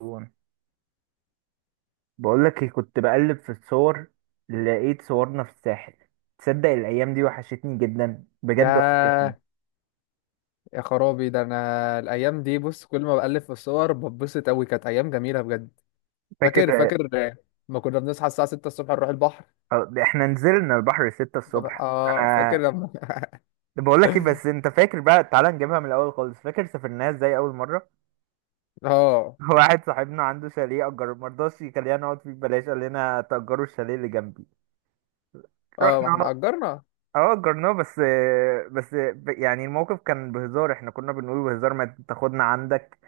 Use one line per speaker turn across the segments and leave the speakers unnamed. وانا بقول لك إيه، كنت بقلب في الصور. لقيت صورنا في الساحل. تصدق الايام دي وحشتني جدا، بجد وحشتني.
ياه، يا خرابي، ده انا الايام دي بص كل ما بألف في الصور بتبسط قوي، كانت ايام جميله بجد. فاكر
فاكر.
فاكر، ما كنا بنصحى الساعه 6 الصبح نروح البحر.
احنا نزلنا البحر 6 الصبح،
اه، فاكر
انا
لما
بقول لك ايه. بس انت فاكر بقى، تعالى نجيبها من الاول خالص. فاكر سافرناها ازاي اول مره؟
اه،
واحد صاحبنا عنده شاليه اجر، ما رضاش يخلينا نقعد فيه ببلاش، قال لنا تأجروا الشاليه اللي جنبي.
اه، ما
رحنا.
احنا اجرنا.
اه اجرناه. بس. يعني الموقف كان بهزار، احنا كنا بنقول بهزار ما تاخدنا عندك.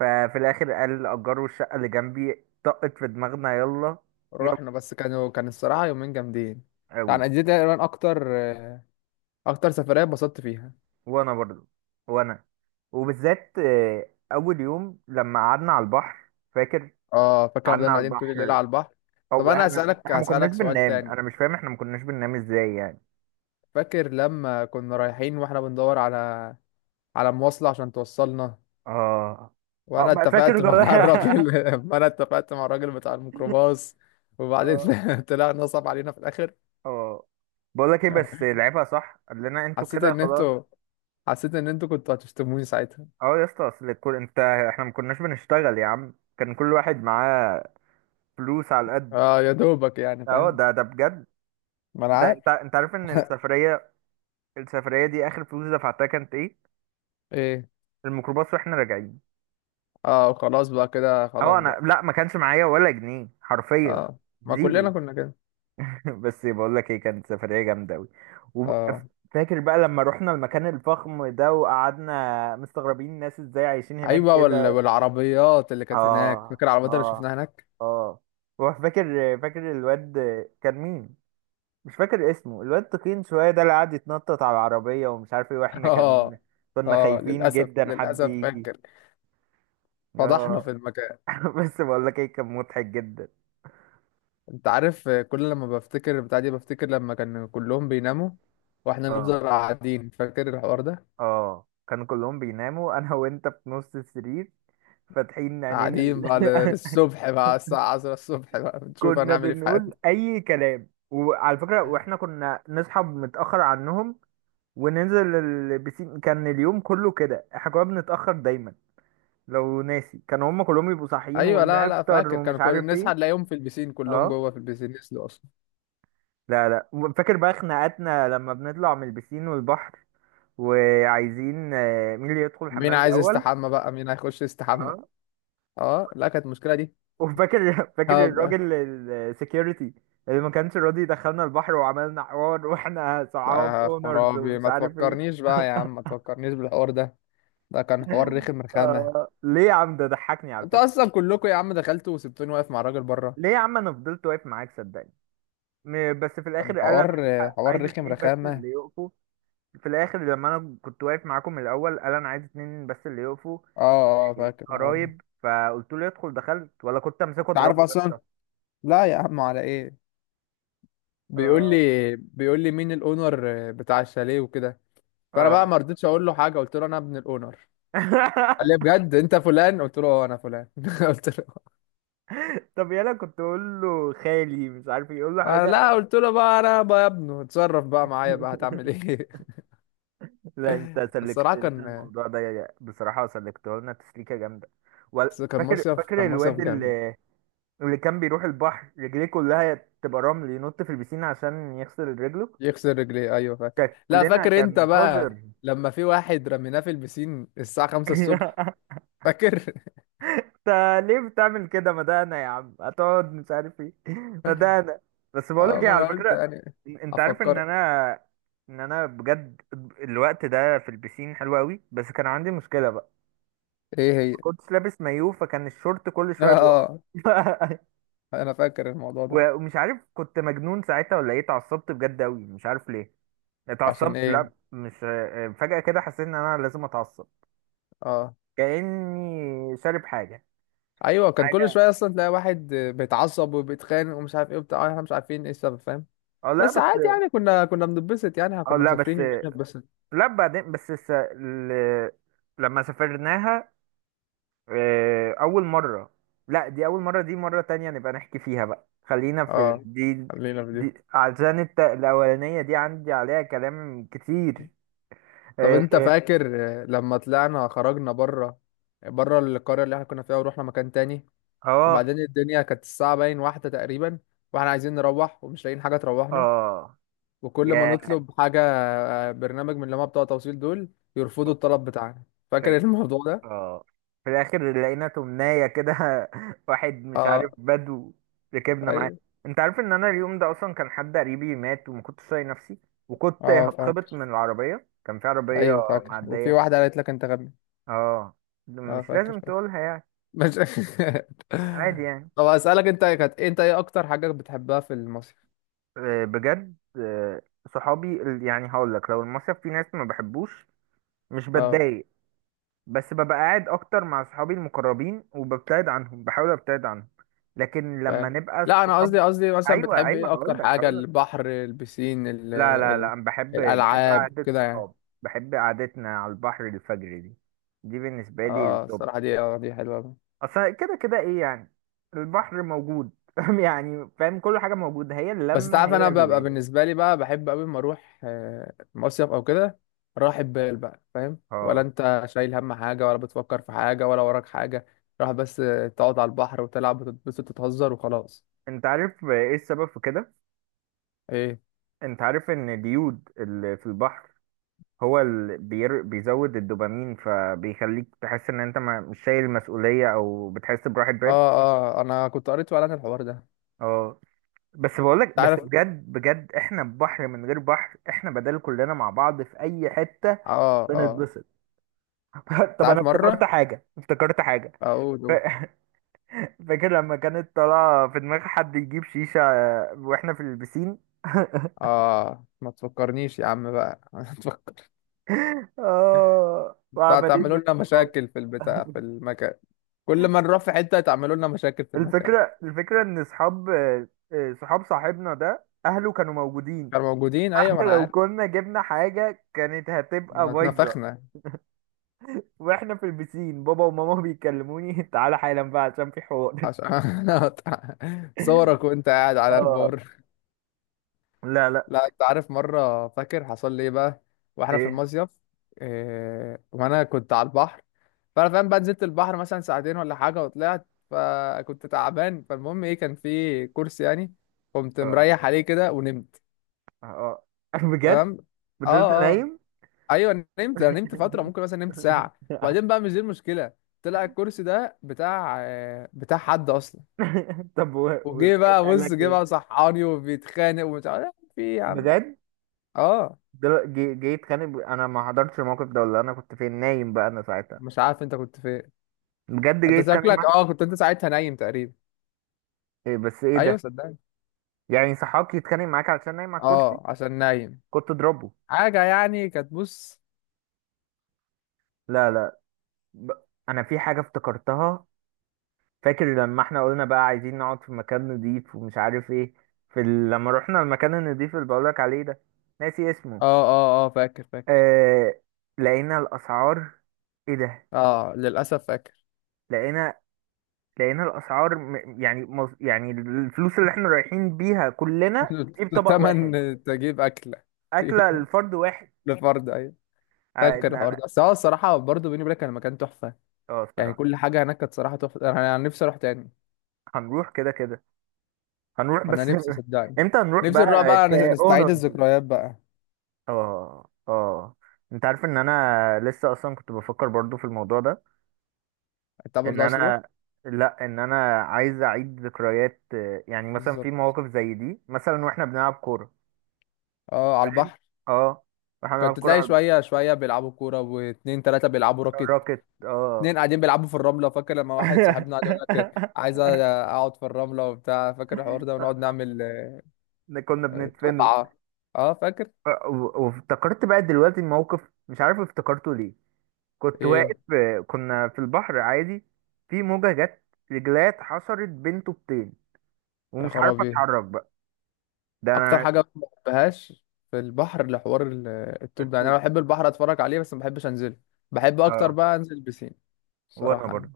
ففي الاخر قال اجار الشقه اللي جنبي طقت في دماغنا، يلا. يلا
رحنا، بس كان الصراحه يومين جامدين.
قوي.
يعني دي تقريبا اكتر سفريه اتبسطت فيها.
وانا برضو. وانا وبالذات اول يوم لما قعدنا على البحر، فاكر.
اه، فاكر لما
قعدنا
فضلنا
على
قاعدين طول الليل
البحر.
على البحر. طب
او
انا
احنا
اسالك
احنا ما كناش
اسالك سؤال
بننام،
تاني.
انا مش فاهم احنا ما كناش بننام ازاي يعني.
فاكر لما كنا رايحين واحنا بندور على مواصله عشان توصلنا.
اه، اه،
وانا
ما فاكر
اتفقت مع الراجل وانا اتفقت مع الراجل بتاع الميكروباص. وبعدين
اه،
طلع نصب علينا في الاخر.
اه، بقول لك ايه، بس لعبها صح، قال لنا انتوا
حسيت
كده
ان انتوا
خلاص.
حسيت ان انتوا كنتوا هتشتموني ساعتها.
اه يا اسطى، اصل الكل، انت احنا ما كناش بنشتغل يا عم، كان كل واحد معاه فلوس على قد.
اه، يا دوبك يعني،
اهو
فاهم.
ده بجد.
ما انا
ده
عارف.
انت عارف ان السفريه دي اخر فلوس دفعتها كانت ايه؟
ايه.
الميكروباص واحنا راجعين.
اه، خلاص بقى، كده خلاص
اهو انا،
بقى.
لا، ما كانش معايا ولا جنيه حرفيا.
اه، ما كلنا
زيرو.
كنا كده.
بس بقول لك ايه، كانت سفريه جامده قوي.
اه،
وفاكر بقى لما رحنا المكان الفخم ده، وقعدنا مستغربين الناس ازاي عايشين هناك
ايوه،
كده.
والعربيات اللي كانت هناك.
اه،
فاكر العربيات اللي
اه،
شفناها هناك.
اه. وفاكر فاكر الواد. كان مين؟ مش فاكر اسمه، الواد تخين شوية ده اللي قعد يتنطط على العربية ومش عارف ايه، واحنا
اه،
كنا
اه،
خايفين
للاسف
جدا حد
للاسف
يجي.
فاكر. فضحنا
اه.
في المكان.
بس بقول لك ايه، كان مضحك جدا.
انت عارف كل لما بفتكر البتاع دي بفتكر لما كان كلهم بيناموا، واحنا
اه،
نفضل قاعدين، فاكر الحوار ده.
اه، كانوا كلهم بيناموا، انا وانت في نص السرير فاتحين عينينا
قاعدين بقى للصبح بقى، الساعة 10 الصبح بقى بنشوف
كنا
هنعمل ايه في
بنقول
حياتنا.
اي كلام. وعلى فكرة، واحنا كنا نصحى متأخر عنهم وننزل البسين. كان اليوم كله كده، احنا كنا بنتأخر دايما. لو ناسي، كانوا هم كلهم يبقوا صاحيين
ايوه، لا، لا،
ونفطر
فاكر.
ومش
كانوا كل
عارف ايه.
نصحى نلاقيهم في البسين، كلهم
اه،
جوه في البسين يسلوا اصلا.
لا، لا، فاكر بقى خناقاتنا لما بنطلع من البسين والبحر، وعايزين مين اللي يدخل
مين
الحمام
عايز
الاول.
يستحمى بقى؟ مين هيخش يستحمى؟
اه،
اه، لا، كانت المشكلة دي.
وفاكر، فاكر
هبقى،
الراجل السكيورتي اللي ما كانش راضي يدخلنا البحر، وعملنا حوار واحنا صعاب
آه
اونرز
خرابي،
ومش
ما
عارف ايه.
تفكرنيش بقى يا عم، ما تفكرنيش بالحوار ده. ده كان حوار رخم رخامة.
ليه يا عم؟ ده ضحكني على
انت
فكرة.
اصلا كلكم يا عم دخلتوا وسبتوني واقف مع الراجل بره.
ليه يا عم، انا فضلت واقف معاك صدقني. بس في
كان
الاخر قال انا
حوار
عايز
حوار
عايز
رخم
اتنين بس
رخامة.
اللي يقفوا. في الاخر لما انا كنت واقف معاكم من الاول، قال انا عايز اتنين بس اللي يقفوا
اه، اه، فاكر الحوار ده.
قرايب. فقلت له يدخل. دخلت ولا كنت امسكه
انت عارف
اضربه يا
اصلا.
اسطى؟
لا يا عم، على ايه؟ بيقول لي
اه،
بيقول لي مين الاونر بتاع الشاليه وكده. فانا بقى
اه.
ما رضيتش اقول له حاجة، قلت له انا ابن الاونر. قال لي بجد انت فلان؟ قلت له اه انا فلان. قلت له
طب يلا، كنت اقول له خالي مش عارف يقول له
انا، لا،
حاجه.
قلت له بقى، انا بقى يا ابنه اتصرف بقى معايا بقى هتعمل ايه.
لا انت سلكت
الصراحة
لنا الموضوع ده بصراحه، سلكته لنا تسليكه جامده. ولا فاكر،
كان مصيف
الواد
جامد.
اللي كان بيروح البحر رجليه كلها تبقى رمل، ينط في البسين عشان يغسل رجله.
يكسر رجليه، ايوه فاكر. لا،
شكلنا
فاكر انت
كان
بقى
قذر.
لما في واحد رميناه في البسين الساعة 5 الصبح، فاكر؟
انت ليه بتعمل كده؟ ما ده انا يا عم هتقعد مش عارف ايه. ما ده انا. بس
اه،
بقولك ايه،
ما
على
انا قلت
فكرة،
يعني.
انت عارف
افكرك.
ان انا بجد، الوقت ده في البسين حلو قوي، بس كان عندي مشكلة بقى.
ايه هي؟
ما كنتش لابس مايو فكان الشورت كل شوية
اه،
بيقع.
انا فاكر الموضوع ده.
ومش عارف كنت مجنون ساعتها ولا ايه. اتعصبت بجد قوي، مش عارف ليه
عشان
اتعصبت. لا
ايه؟
مش، فجأة كده حسيت ان انا لازم اتعصب.
اه،
كأني شارب حاجة.
ايوه، كان كل
حاجة.
شويه اصلا تلاقي واحد بيتعصب وبيتخانق ومش عارف ايه وبتاع احنا مش عارفين ايه السبب، فاهم.
اه لا
بس عادي
بس.
يعني، كنا بنتبسط يعني، إحنا
اه
كنا
لا بس.
مسافرين يومين بنتبسط.
لا بعدين بس لما سافرناها أول مرة. لا دي أول مرة، دي مرة تانية نبقى نحكي فيها بقى. خلينا في
اه، خلينا في دي.
دي، عشان الأولانية دي عندي عليها كلام كتير.
طب
اه،
انت فاكر لما خرجنا بره، بره القريه اللي احنا كنا فيها، ورحنا مكان تاني.
اه.
وبعدين الدنيا كانت الساعه باين واحده تقريبا، واحنا عايزين نروح ومش لاقيين حاجه تروحنا.
آه.
وكل ما نطلب حاجة برنامج من اللي هما بتوع توصيل دول، يرفضوا الطلب بتاعنا. فاكر
يا،
الموضوع ده؟
اه، في الاخر لقينا تمناية كده. واحد مش
اه،
عارف، بدو. ركبنا معاه.
ايوه،
انت عارف ان انا اليوم ده اصلا كان حد قريبي مات، وما كنتش طايق نفسي، وكنت
اه
هتخبط
فاكر.
من العربية. كان في عربية
ايوه فاكر، وفي
معدية.
واحدة قالت لك انت غبي.
اه
اه،
مش
فاكر
لازم
فاكر
تقولها يعني.
مش
عادي يعني.
طب اسألك انت انت ايه اكتر حاجة بتحبها في المصيف؟
بجد صحابي يعني هقول لك، لو المصيف في ناس ما بحبوش، مش
اه،
بتضايق. بس ببقى قاعد اكتر مع صحابي المقربين، وببتعد عنهم، بحاول ابتعد عنهم. لكن
فاهم.
لما نبقى
لا انا
الصحاب.
قصدي مثلا
ايوه،
بتحب
ايوه،
ايه اكتر
هقول لك
حاجة،
هقول لك
البحر، البسين،
لا، لا، لا، انا بحب،
الالعاب
قعدة
كده يعني.
الصحاب. بحب قعدتنا على البحر الفجر دي، دي بالنسبة لي
اه
التوب.
الصراحة دي، دي حلوة.
اصلا كده كده ايه يعني، البحر موجود. يعني فاهم، كل حاجة موجودة، هي
بس انت
اللمة
عارف،
هي
انا ببقى
اللي.
بالنسبه لي بقى بحب قوي لما اروح مصيف او كده. راحة بال بقى، فاهم؟ ولا
اه.
انت شايل هم حاجه، ولا بتفكر في حاجه، ولا وراك حاجه. راح بس تقعد على البحر وتلعب وتتبسط وتهزر وخلاص.
انت عارف ايه السبب في كده؟
ايه؟
انت عارف ان اليود اللي في البحر هو بيزود الدوبامين، فبيخليك تحس ان انت ما... مش شايل مسؤولية او بتحس براحة
اه،
بال.
اه، انا كنت قريت فعلا الحوار ده انت
اه. بس بقولك،
عارف.
بجد بجد احنا بحر من غير بحر، احنا بدل كلنا مع بعض في اي حتة
اه، اه،
بنتبسط.
انت
طب انا
عارف
افتكرت
مره.
حاجة، افتكرت حاجة.
اقول
ف...
أقول.
فاكر لما كانت طالعة في دماغ حد يجيب شيشة واحنا في البسين.
اه، ما تفكرنيش يا عم بقى. ما تفكر
اه وعمالين
تعملوا لنا
نتكلم.
مشاكل في البتاع في المكان. كل ما نروح في حته، تعملوا لنا مشاكل في المكان.
الفكرة ان اصحاب آه، آه، صحاب صاحبنا ده اهله كانوا موجودين.
كانوا موجودين ايوه، ما
فاحنا
انا
لو
عارف.
كنا جبنا حاجة كانت هتبقى
احنا
بايظة.
اتنفخنا.
واحنا في البسين، بابا وماما بيكلموني، تعالى حالا بقى عشان في حوار.
عشان صورك وانت قاعد على
اه
البار.
لا لا.
لا، انت عارف مرة فاكر حصل لي ايه بقى، واحنا في
ايه؟
المصيف. إيه، وانا كنت على البحر. فانا فاهم بقى، نزلت البحر مثلا ساعتين ولا حاجة وطلعت، فكنت تعبان، فالمهم ايه، كان في كرسي يعني. قمت
اه،
مريح عليه كده ونمت.
اه. بجد.
تمام.
فضلت
اه، اه،
نايم.
ايوه، نمت، انا نمت فترة ممكن، مثلا نمت ساعة. وبعدين بقى، مش دي المشكلة. طلع الكرسي ده بتاع حد اصلا.
طب،
وجه
وصحيت
بقى،
قال
بص،
لك
جه بقى
ايه؟
صحاني وبيتخانق ومش عارف في إيه يا عم.
بجد
اه،
جاي يتخانق؟ انا ما حضرتش الموقف ده، ولا انا كنت فين نايم بقى انا ساعتها.
مش عارف انت كنت فين.
بجد جاي
انت
يتخانق
شكلك
معايا؟
كنت انت ساعتها نايم تقريبا.
إيه؟ بس ايه
ايوه
ده؟
صدقني.
يعني صحابك يتخانق معاك علشان نايم على الكرسي.
اه، عشان نايم.
كنت اضربه.
حاجة يعني كانت، بص.
لا، لا، ب... انا في حاجه افتكرتها. فاكر لما احنا قلنا بقى عايزين نقعد في مكان نضيف ومش عارف ايه. لما رحنا المكان النضيف اللي بقولك عليه ده، ناسي اسمه.
اه، اه، اه، فاكر فاكر.
آه... لقينا الاسعار. ايه ده؟
اه، للأسف فاكر.
لقينا الاسعار. يعني الفلوس اللي احنا رايحين بيها كلنا في طبق واحد،
تمن تجيب أكلة.
اكله
تجيب
الفرد واحد.
لفرد، أيوة. فاكر
إن
الحوار ده،
انا.
بس هو الصراحة برضه بيني وبينك كان مكان تحفة.
اه
يعني
الصراحه.
كل حاجة هناك كانت صراحة تحفة. أنا نفسي أروح تاني.
هنروح كده كده، هنروح
أنا
بس.
نفسي صدقني.
امتى هنروح
نفسي نروح
بقى
بقى نستعيد
كاونرز؟
الذكريات بقى.
اه، اه، انت عارف ان انا لسه اصلا كنت بفكر برضو في الموضوع ده.
انت
ان
برضه عايز تروح؟
انا، لا، ان انا عايز اعيد ذكريات، يعني مثلا في
بالظبط.
مواقف زي دي، مثلا واحنا بنلعب كوره،
اه، على
فاهم.
البحر.
اه واحنا بنلعب
كنت
كوره
تلاقي
على
شويه شويه بيلعبوا كوره، واتنين تلاته بيلعبوا راكت.
الراكت.
اتنين
اه.
قاعدين بيلعبوا في الرمله. فاكر لما واحد صاحبنا قعد يقول لك عايز اقعد في الرمله وبتاع، فاكر الحوار ده، ونقعد نعمل
ده كنا بندفنه.
طبعه. اه، فاكر.
وافتكرت بقى دلوقتي الموقف، مش عارف افتكرته ليه. كنت واقف.
ايه؟
كنا في البحر عادي، في موجة جت، رجلات حصرت بين طوبتين،
يا
ومش عارف
خرابي،
اتحرك بقى. ده
اكتر
انا.
حاجه ما بحبهاش في البحر لحوار الطوب ده. يعني انا
الطوب.
بحب البحر اتفرج عليه بس ما بحبش انزله. بحب اكتر
اه
بقى انزل بسين،
وانا
الصراحه يعني.
برضه.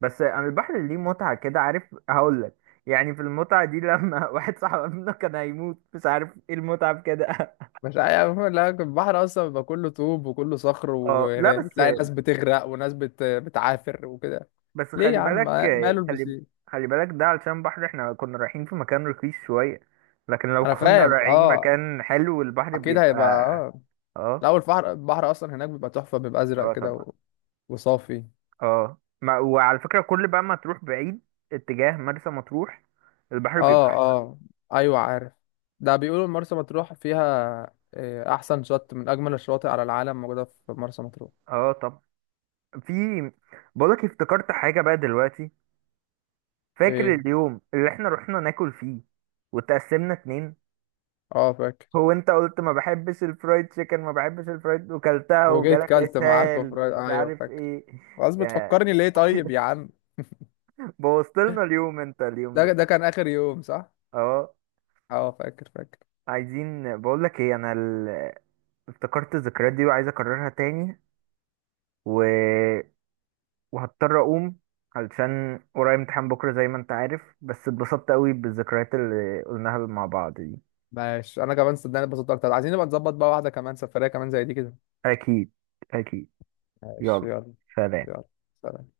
بس انا البحر ليه متعة كده، عارف؟ هقول لك يعني، في المتعة دي لما واحد صاحبنا كان هيموت مش عارف ايه، المتعة في كده؟
مش عارف. لا، البحر اصلا بيبقى كله طوب وكله صخر،
اه لا بس.
وتلاقي ناس بتغرق وناس بتعافر وكده. ليه يا
خلي
عم؟
بالك.
ماله
خلي
البسين؟
خلي بالك ده علشان بحر، احنا كنا رايحين في مكان رخيص شوية، لكن لو
انا
كنا
فاهم.
رايحين
اه،
مكان حلو البحر
اكيد
بيبقى.
هيبقى. اه.
اه،
الاول البحر اصلا هناك بيبقى تحفه، بيبقى ازرق
اه،
كده
طبعا.
وصافي.
اه ما وعلى فكرة، كل بقى ما تروح بعيد اتجاه مرسى مطروح، البحر بيبقى
اه،
احسن.
اه، ايوه عارف. ده بيقولوا مرسى مطروح فيها احسن شط من اجمل الشواطئ على العالم، موجوده في مرسى مطروح.
اه طب، في، بقولك افتكرت حاجة بقى دلوقتي. فاكر
ايه؟
اليوم اللي احنا رحنا ناكل فيه، وتقسمنا اتنين.
اه، فاكر.
هو انت قلت ما بحبش الفرايد تشيكن، ما بحبش الفرايد، وكلتها
وجيت
وجالك
كلت معاكم
اسهال
فرايد،
ومش
ايوه
عارف
فاكر.
ايه.
خلاص،
يا،
بتفكرني ليه طيب يا عم؟
بوظت لنا اليوم انت اليوم
ده
ده.
ده كان اخر يوم، صح؟
اه
اه، فاكر فاكر.
عايزين. بقولك ايه انا، افتكرت الذكريات دي وعايز اكررها تاني. و وهضطر اقوم علشان ورايا امتحان بكره زي ما انت عارف، بس اتبسطت قوي بالذكريات اللي قلناها مع بعض دي.
ماشي، انا كمان صدقني اتبسطت اكتر، عايزين نبقى نظبط بقى واحده كمان، سفريه كمان زي دي كده.
اكيد، اكيد.
ماشي
يلا،
يلا.
سلام.
يلا. سلام.